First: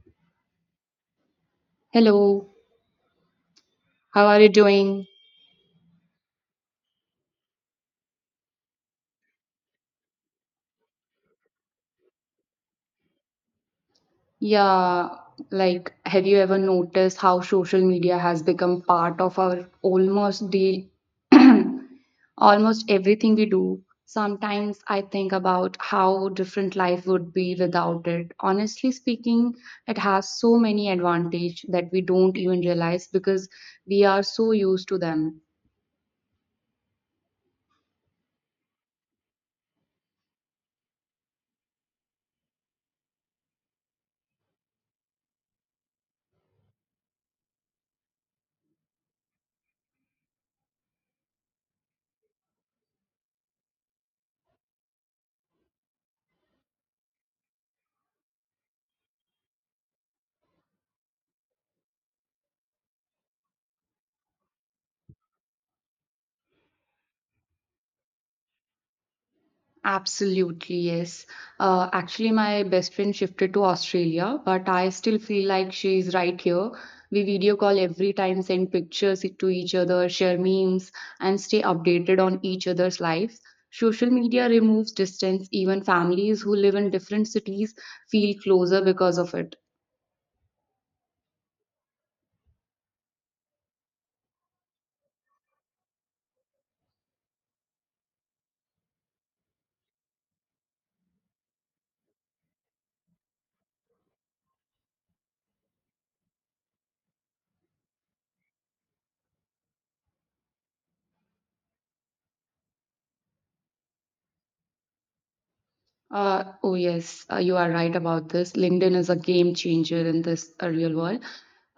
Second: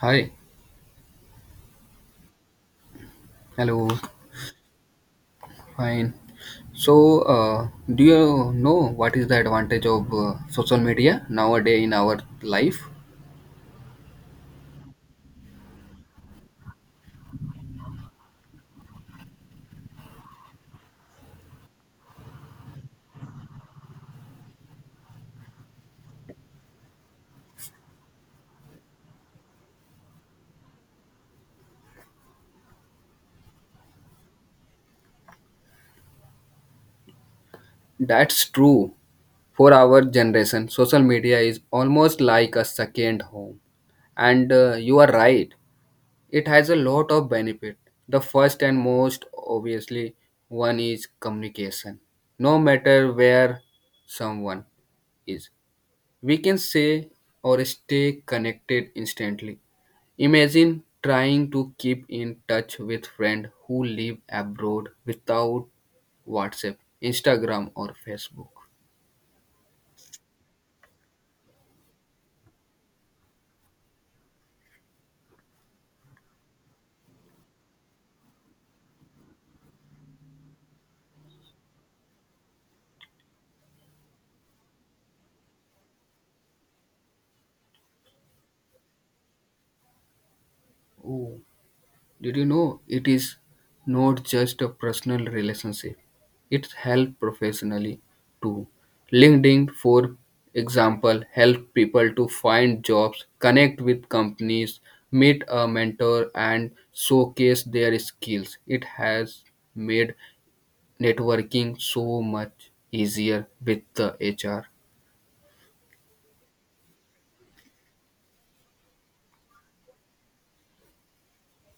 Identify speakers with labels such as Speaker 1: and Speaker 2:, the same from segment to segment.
Speaker 1: Hi,
Speaker 2: Hello,
Speaker 1: hello,
Speaker 2: how are you doing?
Speaker 1: fine. So, do you know what is the advantage of social media nowadays in our life?
Speaker 2: Yeah, like, have you ever noticed how social media has become part of our almost the almost everything we do? Sometimes I think about how different life would be without it. Honestly speaking, it has so many advantages that we don't even realize because we are so used to them.
Speaker 1: That's true. For our generation, social media is almost like a second home. And you are right, it has a lot of benefit. The first and most obviously one is communication. No matter where someone is, we can say or stay connected instantly. Imagine trying to keep in touch with friends who live abroad without WhatsApp, Instagram, or Facebook.
Speaker 2: Absolutely, yes. Actually, my best friend shifted to Australia, but I still feel like she's right here. We video call every time, send pictures to each other, share memes, and stay updated on each other's lives. Social media removes distance. Even families who live in different cities feel closer because of it.
Speaker 1: Oh, did you know it is not just a personal relationship? It helps professionally too. LinkedIn, for example, helps people to find jobs, connect with companies, meet a mentor, and showcase their skills. It has made networking so much easier with the HR.
Speaker 2: Oh, yes, you are right about this. LinkedIn is a game changer in this real world.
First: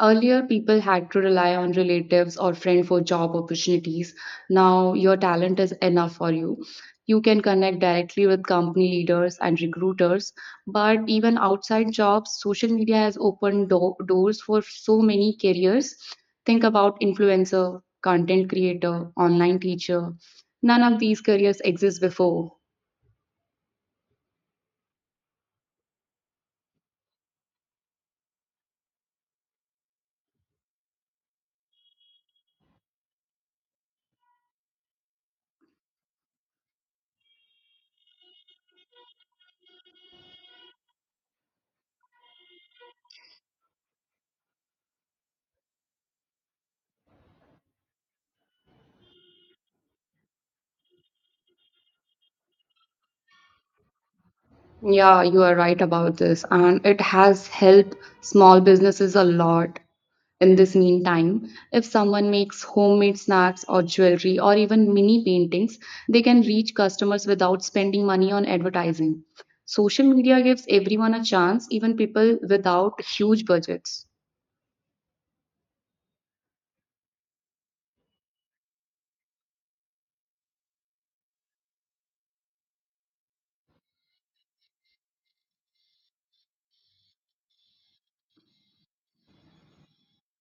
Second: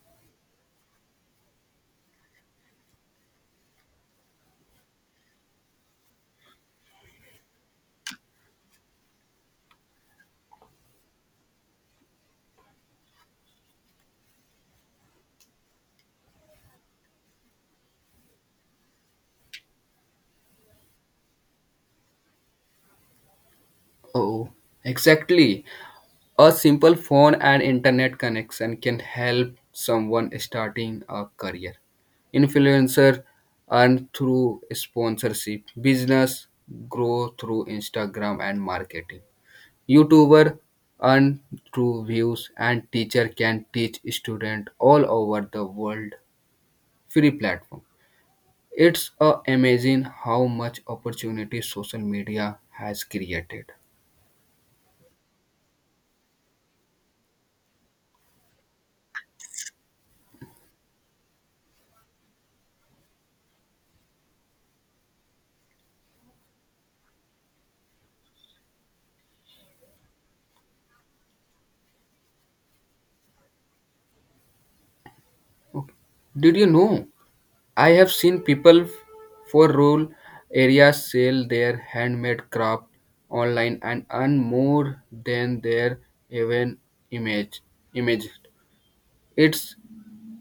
Speaker 2: Earlier, people had to rely on relatives or friends for job opportunities. Now, your talent is enough for you. You can connect directly with company leaders and recruiters. But even outside jobs, social media has opened doors for so many careers. Think about influencer, content creator, online teacher. None of these careers exist before.
Speaker 1: Oh, exactly. A simple phone and internet connection can help someone starting a career. Influencer earn through sponsorship, business grow through Instagram and marketing. YouTuber earn through views and teacher can teach student all over the world free platform. It's amazing how much opportunity social media has created.
Speaker 2: Yeah, you are right about this. And it has helped small businesses a lot in this meantime. If someone makes homemade snacks or jewelry or even mini paintings, they can reach customers without spending money on advertising. Social media gives everyone a chance, even people without huge budgets.
Speaker 1: Did you know? I have seen people for rural areas sell their handmade craft online and earn more than their even image image. It's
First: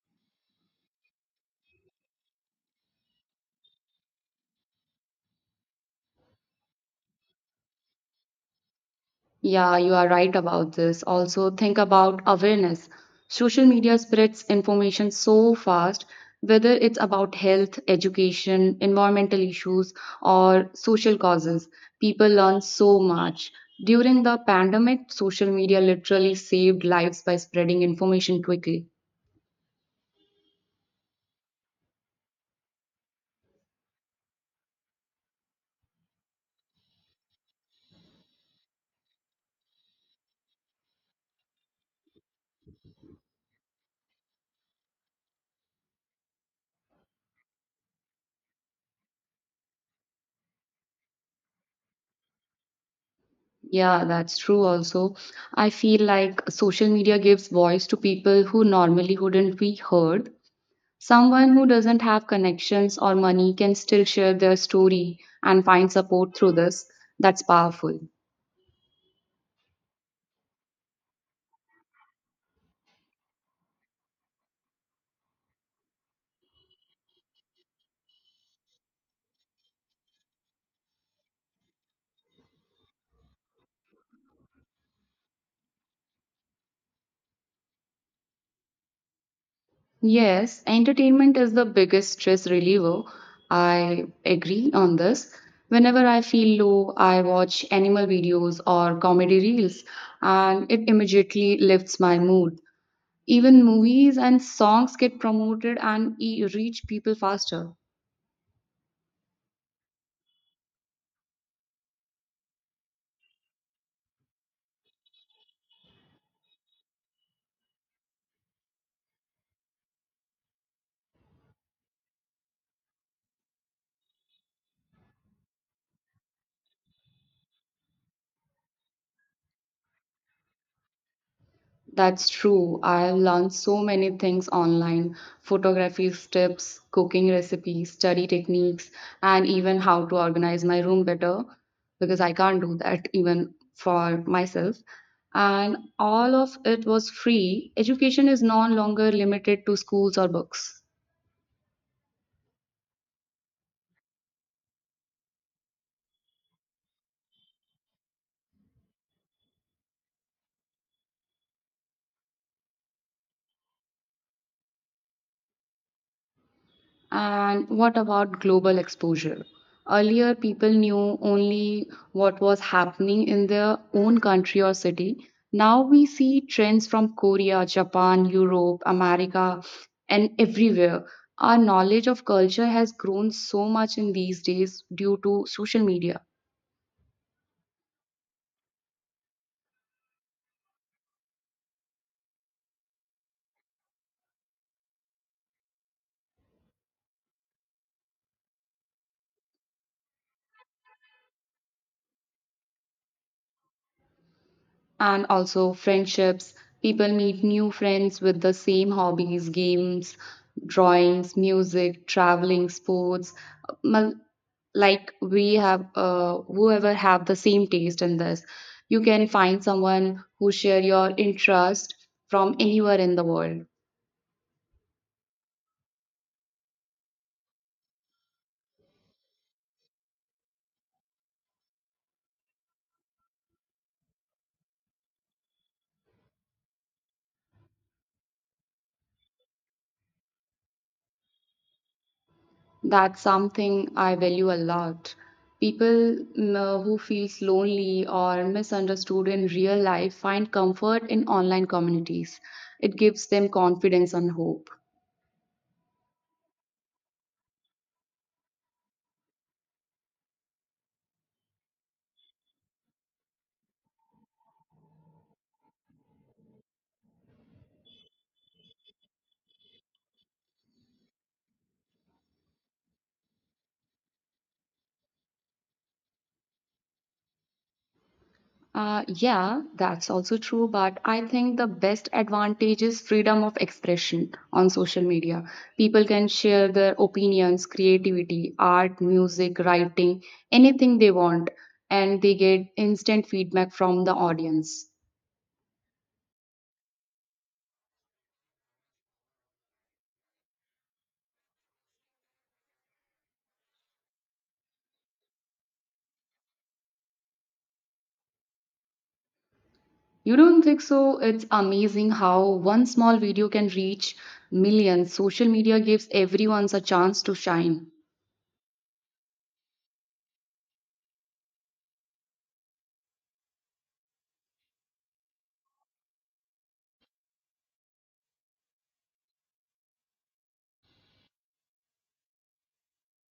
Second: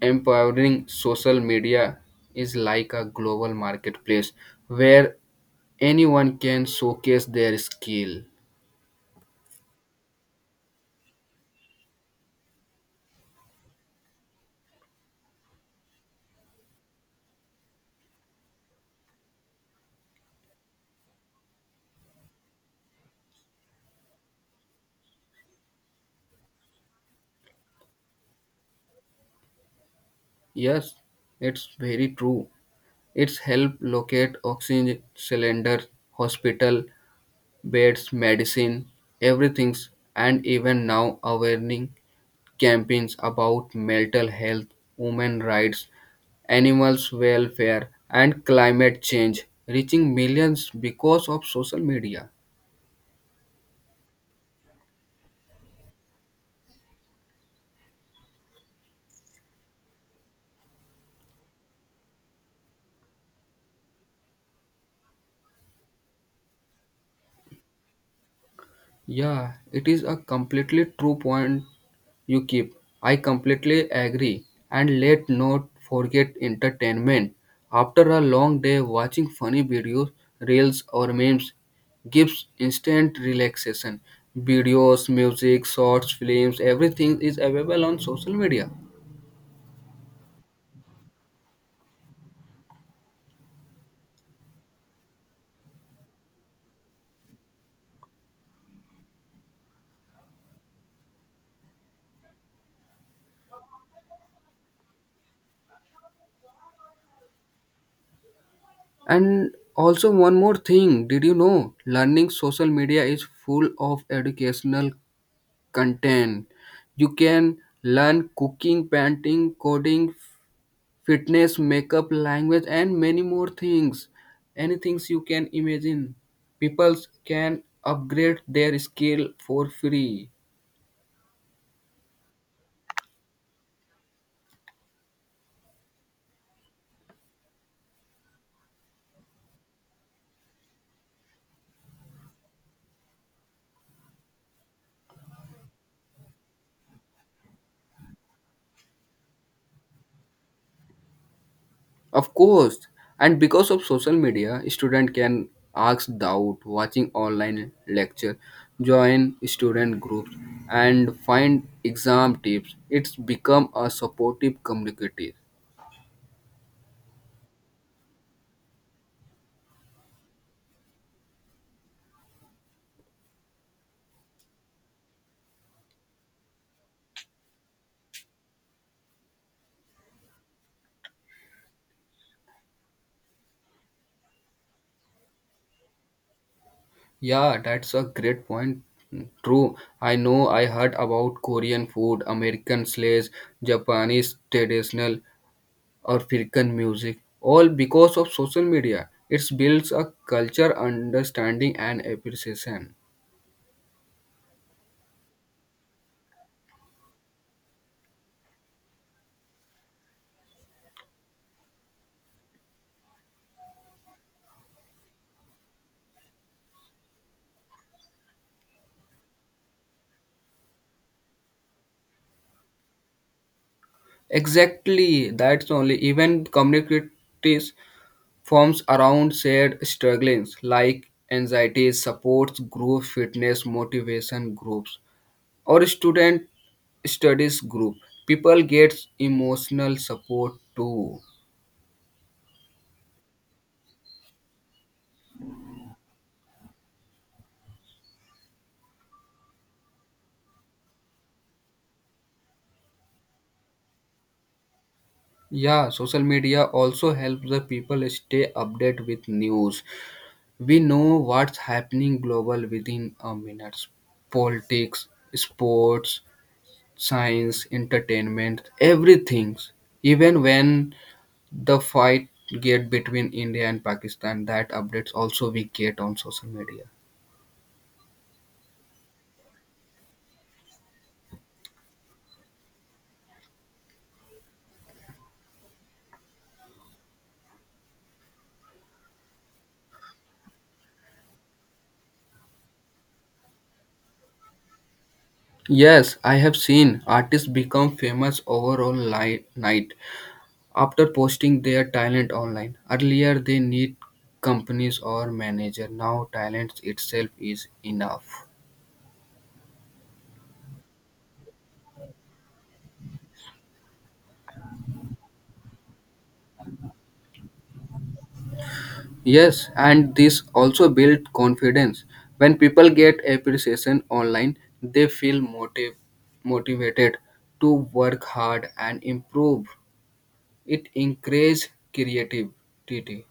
Speaker 1: empowering social media is like a global marketplace where anyone can showcase their skill.
Speaker 2: Yeah, you are right about this. Also, think about awareness. Social media spreads information so fast, whether it's about health, education, environmental issues, or social causes. People learn so much. During the pandemic, social media literally saved lives by spreading information quickly.
Speaker 1: Yes, it's very true. It's helped locate oxygen cylinders, hospital beds, medicine, everything, and even now awareness campaigns about mental health, women rights, animals welfare, and climate change, reaching millions because of social media.
Speaker 2: Yeah, that's true also. I feel like social media gives voice to people who normally wouldn't be heard. Someone who doesn't have connections or money can still share their story and find support through this. That's powerful.
Speaker 1: Yeah, it is a completely true point you keep. I completely agree. And let not forget entertainment. After a long day, watching funny videos, reels, or memes gives instant relaxation. Videos, music, shorts, films, everything is available on social media.
Speaker 2: Yes, entertainment is the biggest stress reliever. I agree on this. Whenever I feel low, I watch animal videos or comedy reels, and it immediately lifts my mood. Even movies and songs get promoted and reach people faster.
Speaker 1: And also, one more thing, did you know learning social media is full of educational content. You can learn cooking, painting, coding, fitness, makeup, language, and many more things. Any things you can imagine. People can upgrade their skill for free.
Speaker 2: That's true. I've learned so many things online, photography tips, cooking recipes, study techniques, and even how to organize my room better because I can't do that even for myself. And all of it was free. Education is no longer limited to schools or books.
Speaker 1: Of course. And because of social media, student can ask doubt, watching online lecture, join student groups, and find exam tips. It's become a supportive community.
Speaker 2: And what about global exposure? Earlier, people knew only what was happening in their own country or city. Now we see trends from Korea, Japan, Europe, America, and everywhere. Our knowledge of culture has grown so much in these days due to social media.
Speaker 1: Yeah, that's a great point. True. I know I heard about Korean food, American slays, Japanese traditional, or African music, all because of social media. It builds a culture, understanding, and appreciation.
Speaker 2: And also friendships. People meet new friends with the same hobbies, games, drawings, music, traveling, sports. Mul- Like we have, whoever have the same taste in this, you can find someone who share your interest from anywhere in the world.
Speaker 1: Exactly. That's only even communities forms around shared struggles like anxiety, supports, group fitness, motivation groups. Or student studies group people get emotional support too.
Speaker 2: That's something I value a lot. People who feels lonely or misunderstood in real life find comfort in online communities. It gives them confidence and hope.
Speaker 1: Yeah, social media also helps the people stay updated with news. We know what's happening global within a minute. Politics, sports, science, entertainment, everything. Even when the fight get between India and Pakistan, that updates also we get on social media.
Speaker 2: Yeah, that's also true, but I think the best advantage is freedom of expression on social media. People can share their opinions, creativity, art, music, writing, anything they want, and they get instant feedback from the audience.
Speaker 1: Yes, I have seen artists become famous over online night after posting their talent online. Earlier they need companies or manager. Now talent itself is enough.
Speaker 2: You don't think so? It's amazing how one small video can reach millions. Social media gives everyone a chance to shine.
Speaker 1: Yes, and this also builds confidence. When people get appreciation online, they feel motivated to work hard and improve. It encourages creativity.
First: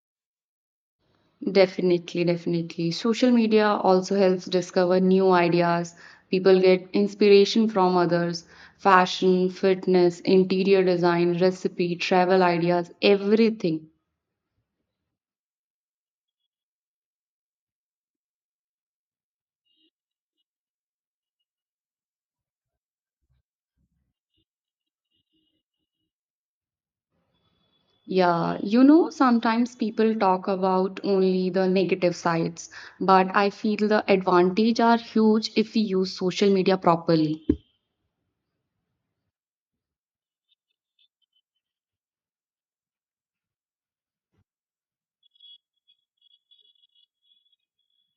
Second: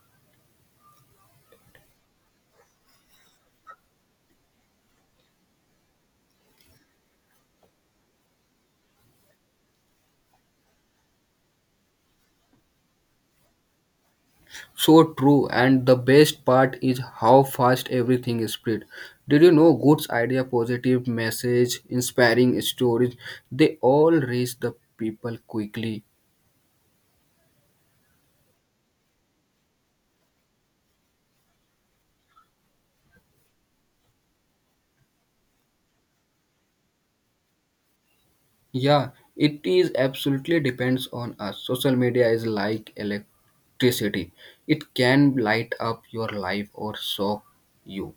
Speaker 2: Definitely, definitely. Social media also helps discover new ideas. People get inspiration from others. Fashion, fitness, interior design, recipe, travel ideas, everything.
Speaker 1: So true, and the best part is how fast everything is spread. Did you know good idea, positive message, inspiring stories, they all reach the people quickly.
Speaker 2: Yeah, you know, sometimes people talk about only the negative sides, but I feel the advantage are huge if we use social media properly.
Speaker 1: Yeah, it is absolutely depends on us. Social media is like electricity. It can light up your life or shock you.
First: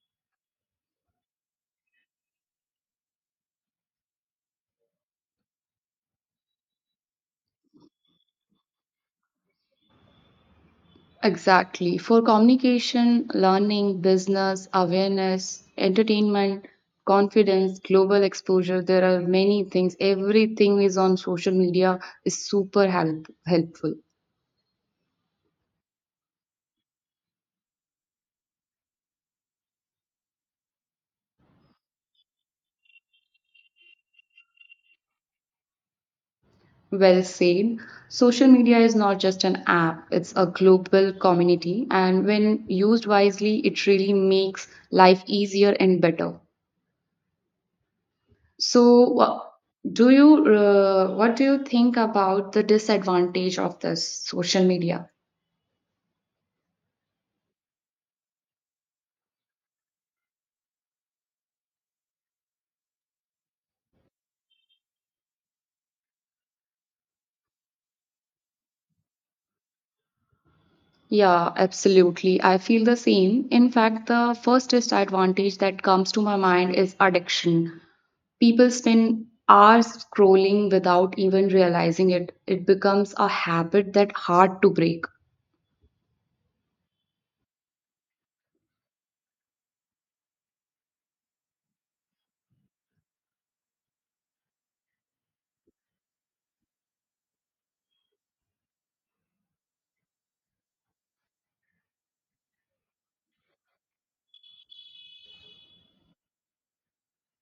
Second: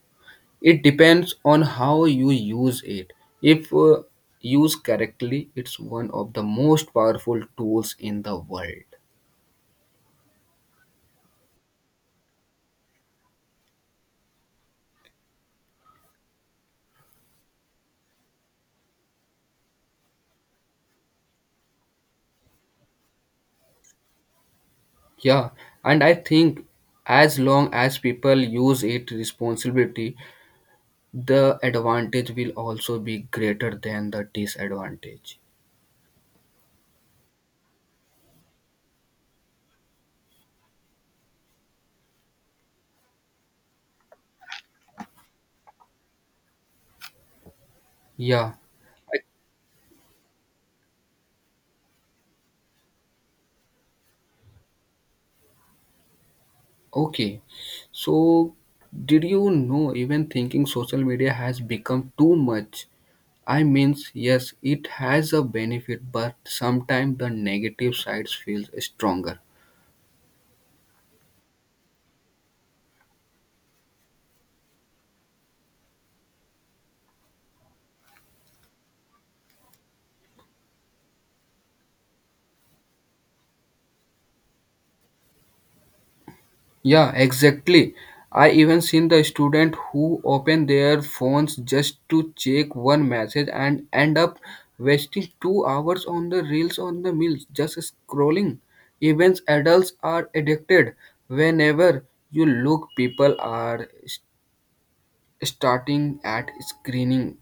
Speaker 1: It depends on how you use it. If used correctly, it's one of the most powerful tools in the world.
Speaker 2: Exactly. For communication, learning, business, awareness, entertainment, confidence, global exposure, there are many things. Everything is on social media is super helpful.
Speaker 1: Yeah, and I think as long as people use it responsibility, the advantage will also be greater than the disadvantage.
Speaker 2: Well said. Social media is not just an app, it's a global community. And when used wisely, it really makes life easier and better.
Speaker 1: Yeah.
Speaker 2: So,
Speaker 1: I-
Speaker 2: do you what do you think about the disadvantage of this social media?
Speaker 1: Okay. So did you know even thinking social media has become too much? I means yes, it has a benefit, but sometimes the negative sides feels stronger.
Speaker 2: Yeah, absolutely. I feel the same. In fact, the first disadvantage that comes to my mind is addiction. People spend hours scrolling without even realizing it. It becomes a habit that hard to break.
Speaker 1: Yeah, exactly. I even seen the student who open their phones just to check one message and end up wasting 2 hours on the reels on the meals just scrolling. Even adults are addicted. Whenever you look, people are starting at screening.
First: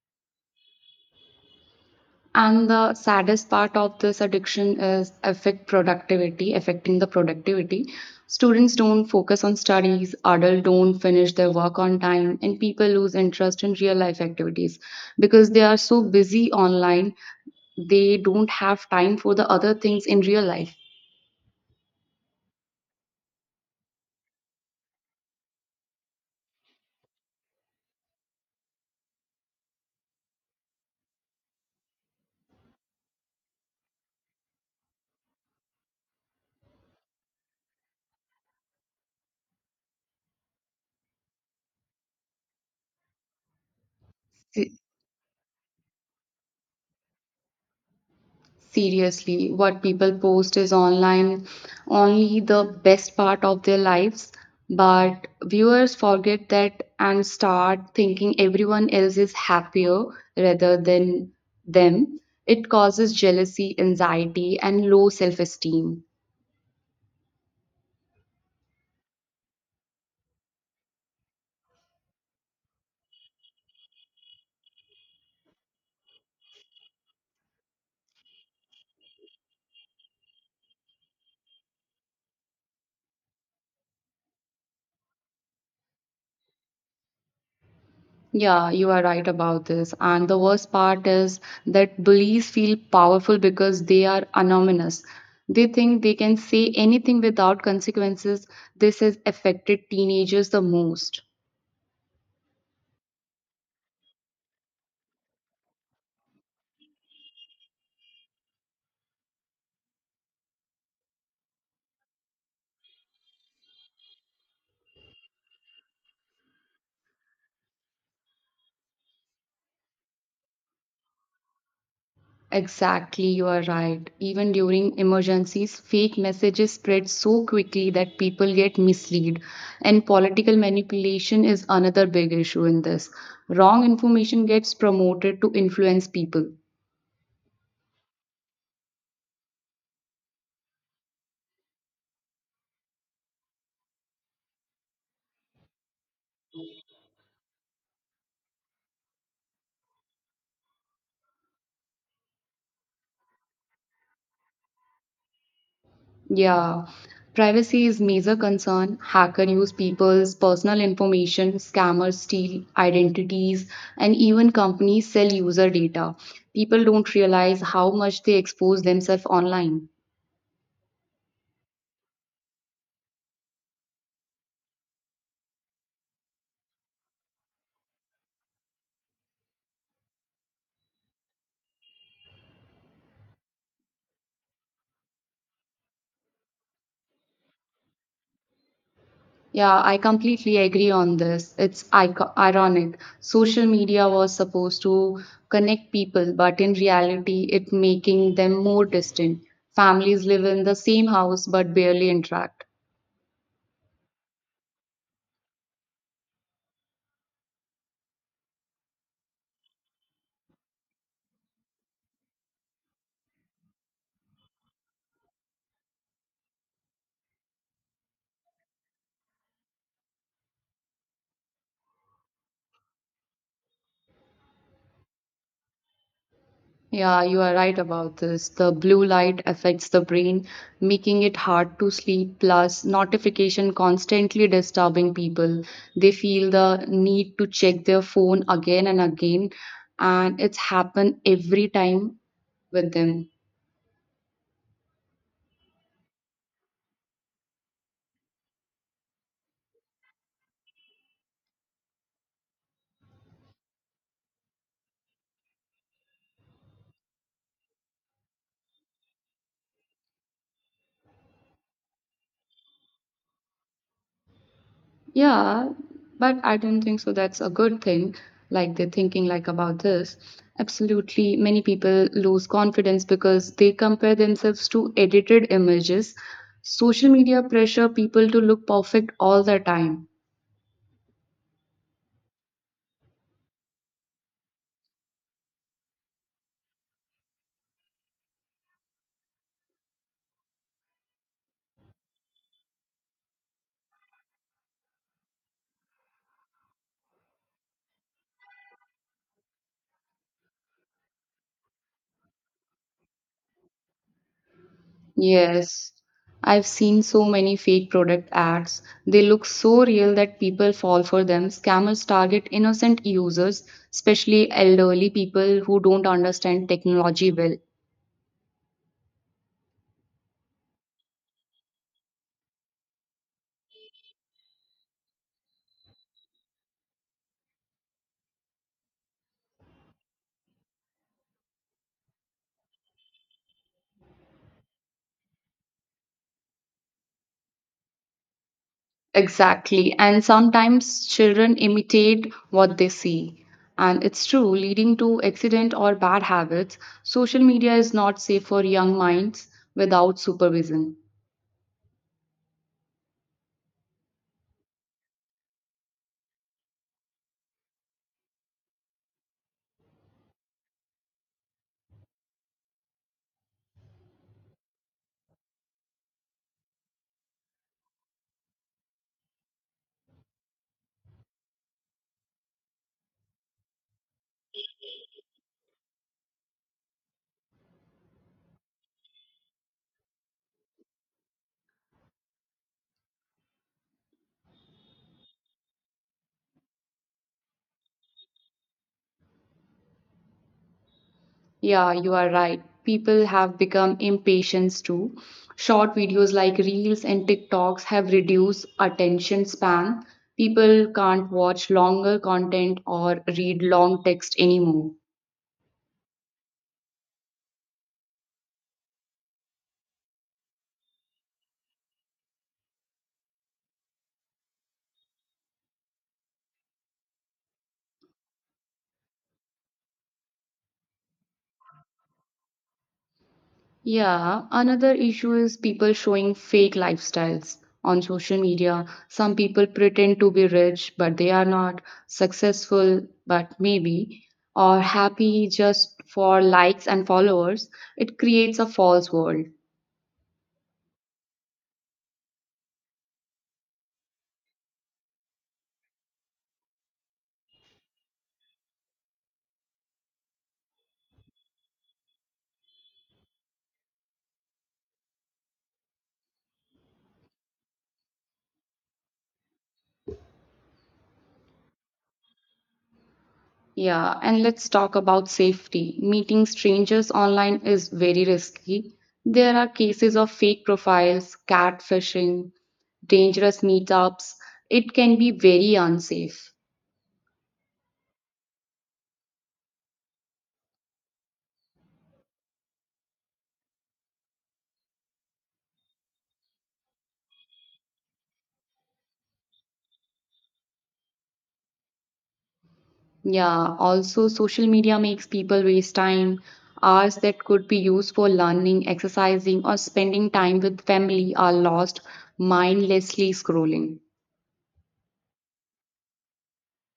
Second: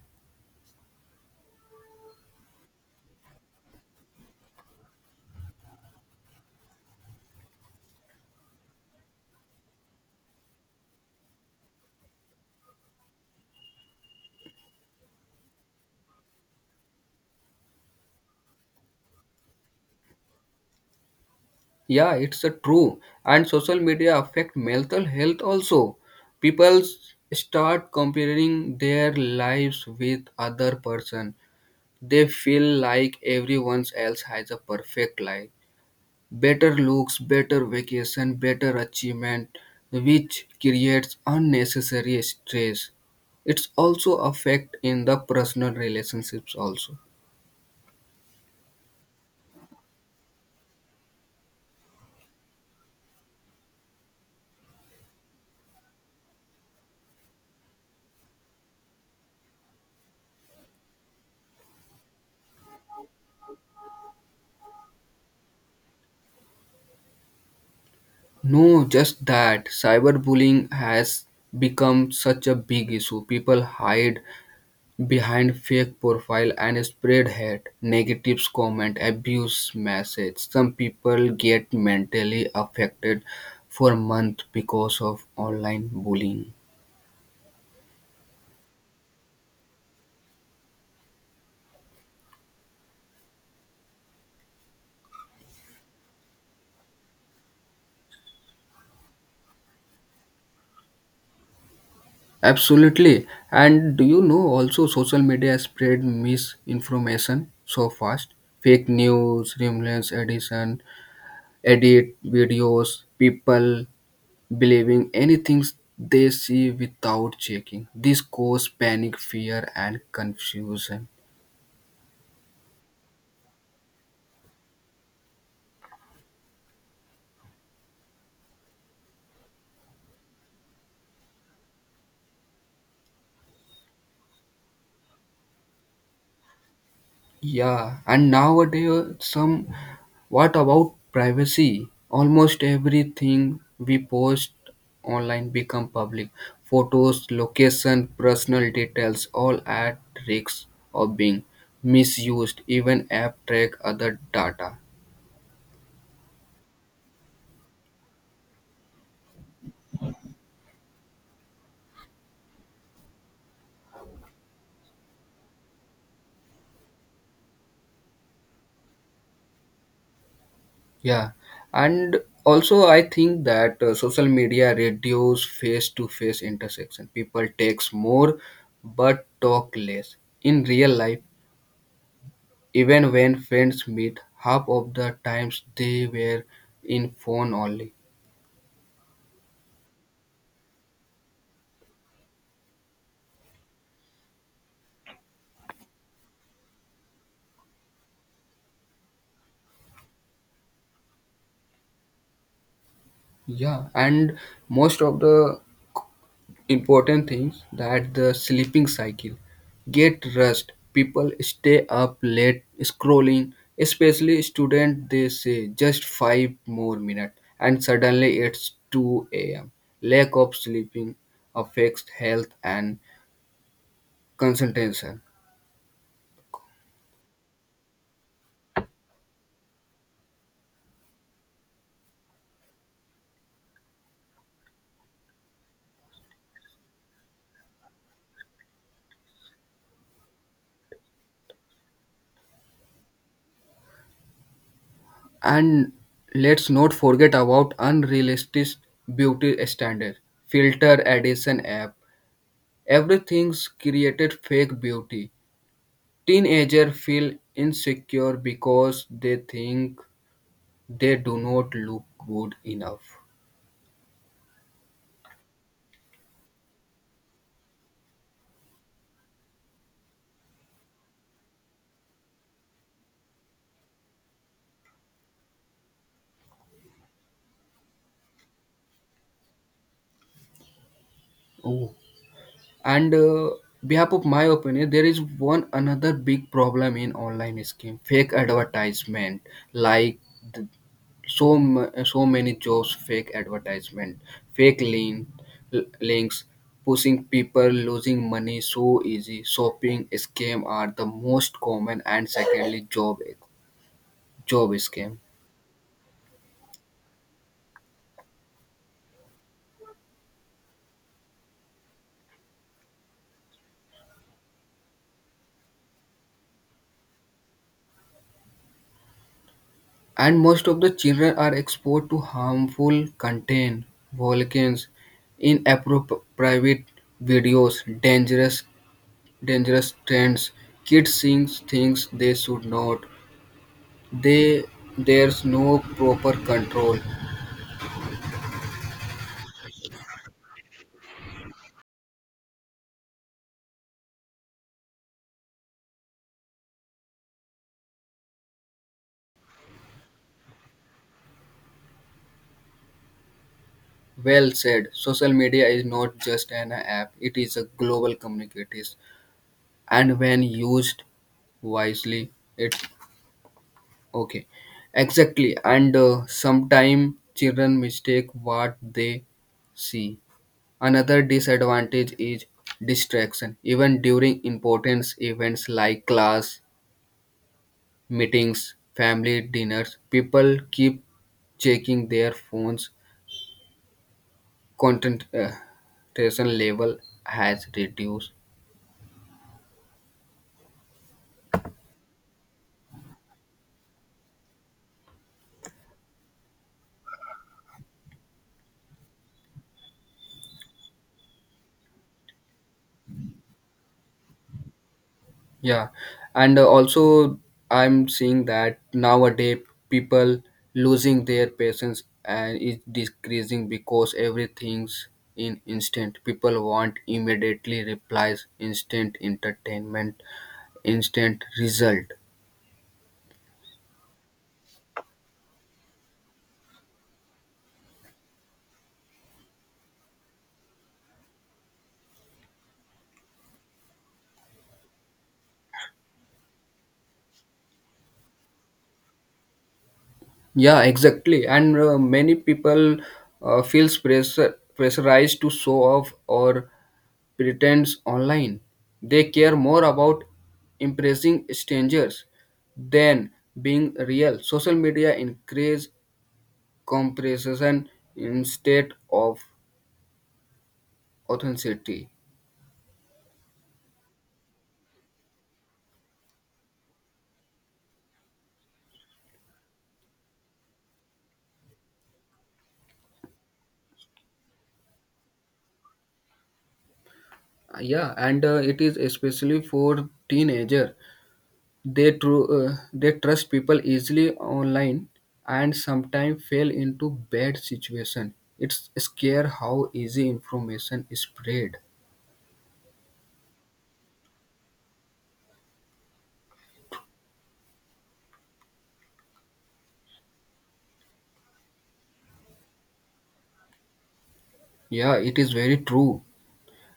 Speaker 2: And the saddest part of this addiction is affecting the productivity. Students don't focus on studies, adults don't finish their work on time, and people lose interest in real life activities because they are so busy online, they don't have time for the other things in real life.
Speaker 1: Yeah, it's a true. And social media affect mental health also. People start comparing their lives with other person. They feel like everyone else has a perfect life, better looks, better vacation, better achievement, which creates unnecessary stress. It's also affect in the personal relationships also.
Speaker 2: Seriously, what people post is online only the best part of their lives, but viewers forget that and start thinking everyone else is happier rather than them. It causes jealousy, anxiety, and low self esteem.
Speaker 1: No, just that cyberbullying has become such a big issue. People hide behind fake profile and spread hate, negative comment, abuse message. Some people get mentally affected for months because of online bullying.
Speaker 2: Yeah, you are right about this. And the worst part is that bullies feel powerful because they are anonymous. They think they can say anything without consequences. This has affected teenagers the most.
Speaker 1: Absolutely. And do you know also social media spread misinformation so fast? Fake news, rumors, edit videos, people believing anything they see without checking. This cause panic, fear, and confusion.
Speaker 2: Exactly, you are right. Even during emergencies, fake messages spread so quickly that people get misled. And political manipulation is another big issue in this. Wrong information gets promoted to influence people.
Speaker 1: Yeah, and nowadays, some what about privacy? Almost everything we post online become public. Photos, location, personal details, all at risk of being misused. Even app track other data.
Speaker 2: Yeah, privacy is major concern. Hacker use people's personal information, scammers steal identities, and even companies sell user data. People don't realize how much they expose themselves online.
Speaker 1: Yeah, and also I think that social media reduce face-to-face intersection. People text more but talk less. In real life, even when friends meet, half of the times they were in phone only.
Speaker 2: Yeah, I completely agree on this. It's ironic. Social media was supposed to connect people, but in reality, it making them more distant. Families live in the same house but barely interact.
Speaker 1: Yeah, and most of the important things that the sleeping cycle get rest. People stay up late scrolling, especially student. They say just 5 more minutes, and suddenly it's two a.m. Lack of sleeping affects health and concentration.
Speaker 2: Yeah, you are right about this. The blue light affects the brain, making it hard to sleep, plus notification constantly disturbing people. They feel the need to check their phone again and again, and it's happened every time with them.
Speaker 1: And let's not forget about unrealistic beauty standards. Filter addition app. Everything's created fake beauty. Teenagers feel insecure because they think they do not look good enough.
Speaker 2: Yeah, but I don't think so. That's a good thing. Like they're thinking like about this. Absolutely, many people lose confidence because they compare themselves to edited images. Social media pressure people to look perfect all the time.
Speaker 1: Oh. And behalf of my opinion, there is one another big problem in online scheme. Fake advertisement like th- so many jobs fake advertisement fake link, links pushing people losing money so easy shopping scam are the most common and secondly job scam.
Speaker 2: Yes, I've seen so many fake product ads. They look so real that people fall for them. Scammers target innocent users, especially elderly people who don't understand technology well.
Speaker 1: And most of the children are exposed to harmful content, volcans inappropriate videos, dangerous dangerous trends, kids seeing things they should not. They there's no proper control.
Speaker 2: Exactly. And sometimes children imitate what they see. And it's true, leading to accident or bad habits. Social media is not safe for young minds without supervision.
Speaker 1: Well said. Social media is not just an app, it is a global communicates and when used wisely, it's okay. Exactly. And sometimes children mistake what they see. Another disadvantage is distraction. Even during important events like class, meetings, family dinners, people keep checking their phones. Concentration level has reduced.
Speaker 2: Yeah, you are right. People have become impatient too. Short videos like Reels and TikToks have reduced attention span. People can't watch longer content or read long text anymore.
Speaker 1: Yeah, and also I'm seeing that nowadays people losing their patience and is decreasing because everything's in instant. People want immediately replies, instant entertainment, instant result.
Speaker 2: Yeah, another issue is people showing fake lifestyles on social media. Some people pretend to be rich, but they are not successful, but maybe, or happy just for likes and followers. It creates a false world.
Speaker 1: Yeah, exactly. And many people feels pressure pressurized to show off or pretends online. They care more about impressing strangers than being real. Social media increase comparison instead of authenticity.
Speaker 2: Yeah, and let's talk about safety. Meeting strangers online is very risky. There are cases of fake profiles, catfishing, dangerous meetups. It can be very unsafe.
Speaker 1: Yeah, and it is especially for teenager. They trust people easily online and sometimes fall into bad situation. It's scare how easy information is spread.
Speaker 2: Yeah, also social media makes people waste time, hours that could be used for learning, exercising, or spending time with family are lost mindlessly scrolling.
Speaker 1: Yeah, it is very true.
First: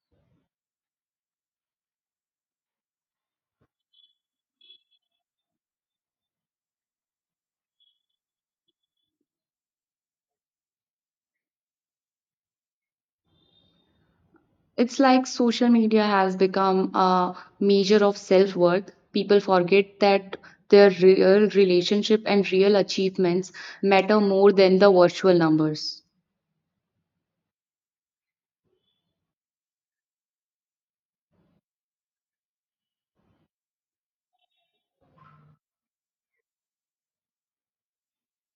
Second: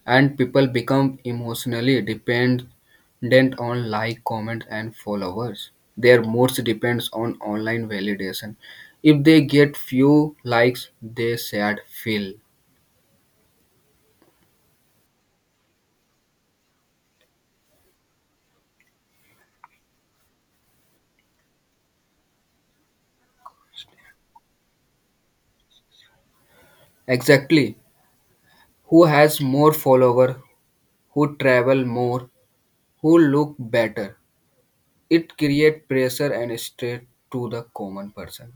Speaker 1: And people become emotionally dependent on like comments and followers. Their moods depends on online validation. If they get few likes they sad feel.
Speaker 2: It's like social media has become a measure of self-worth. People forget that their real relationship and real achievements matter more than the virtual numbers.
Speaker 1: Exactly. Who has more follower, who travel more, who look better, it create pressure and stress to the common person.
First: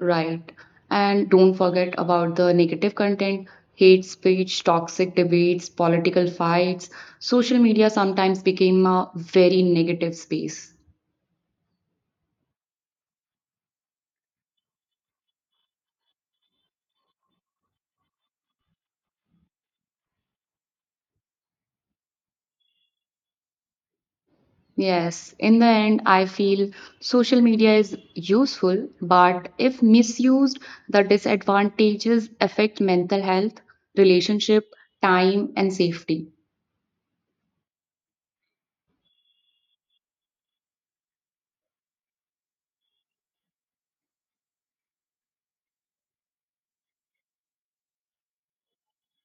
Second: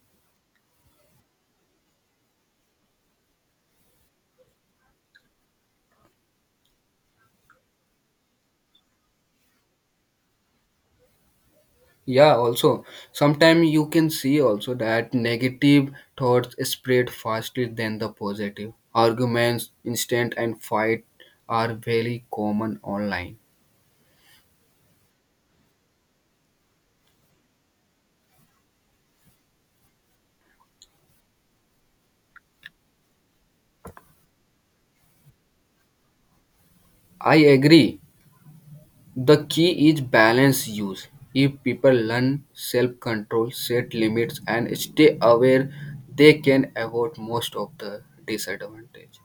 Speaker 2: Right. And don't forget about the negative content, hate speech, toxic debates, political fights. Social media sometimes became a very negative space.
Speaker 1: Yeah, also sometimes you can see also that negative thoughts spread faster than the positive. Arguments, instant and fight are very common online.
Speaker 2: Yes, in the end, I feel social media is useful, but if misused, the disadvantages affect mental health, relationship, time, and safety.
Speaker 1: I agree. The key is balance use. If people learn self-control, set limits and stay aware, they can avoid most of the disadvantage.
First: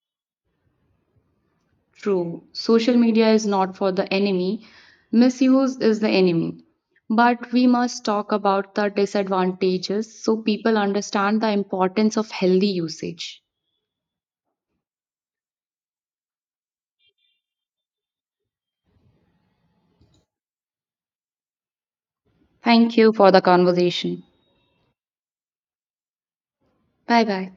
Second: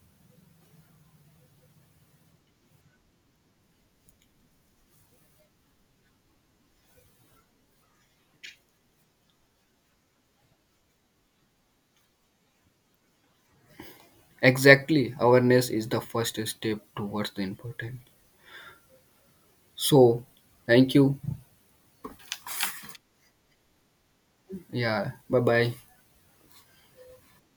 Speaker 2: True, social media is not for the enemy, misuse is the enemy. But we must talk about the disadvantages so people understand the importance of healthy usage.
Speaker 1: Exactly. Awareness is the first step towards the important. So, thank you.
Speaker 2: Thank you for the conversation.
Speaker 1: Yeah. Bye-bye.
Speaker 2: Bye bye.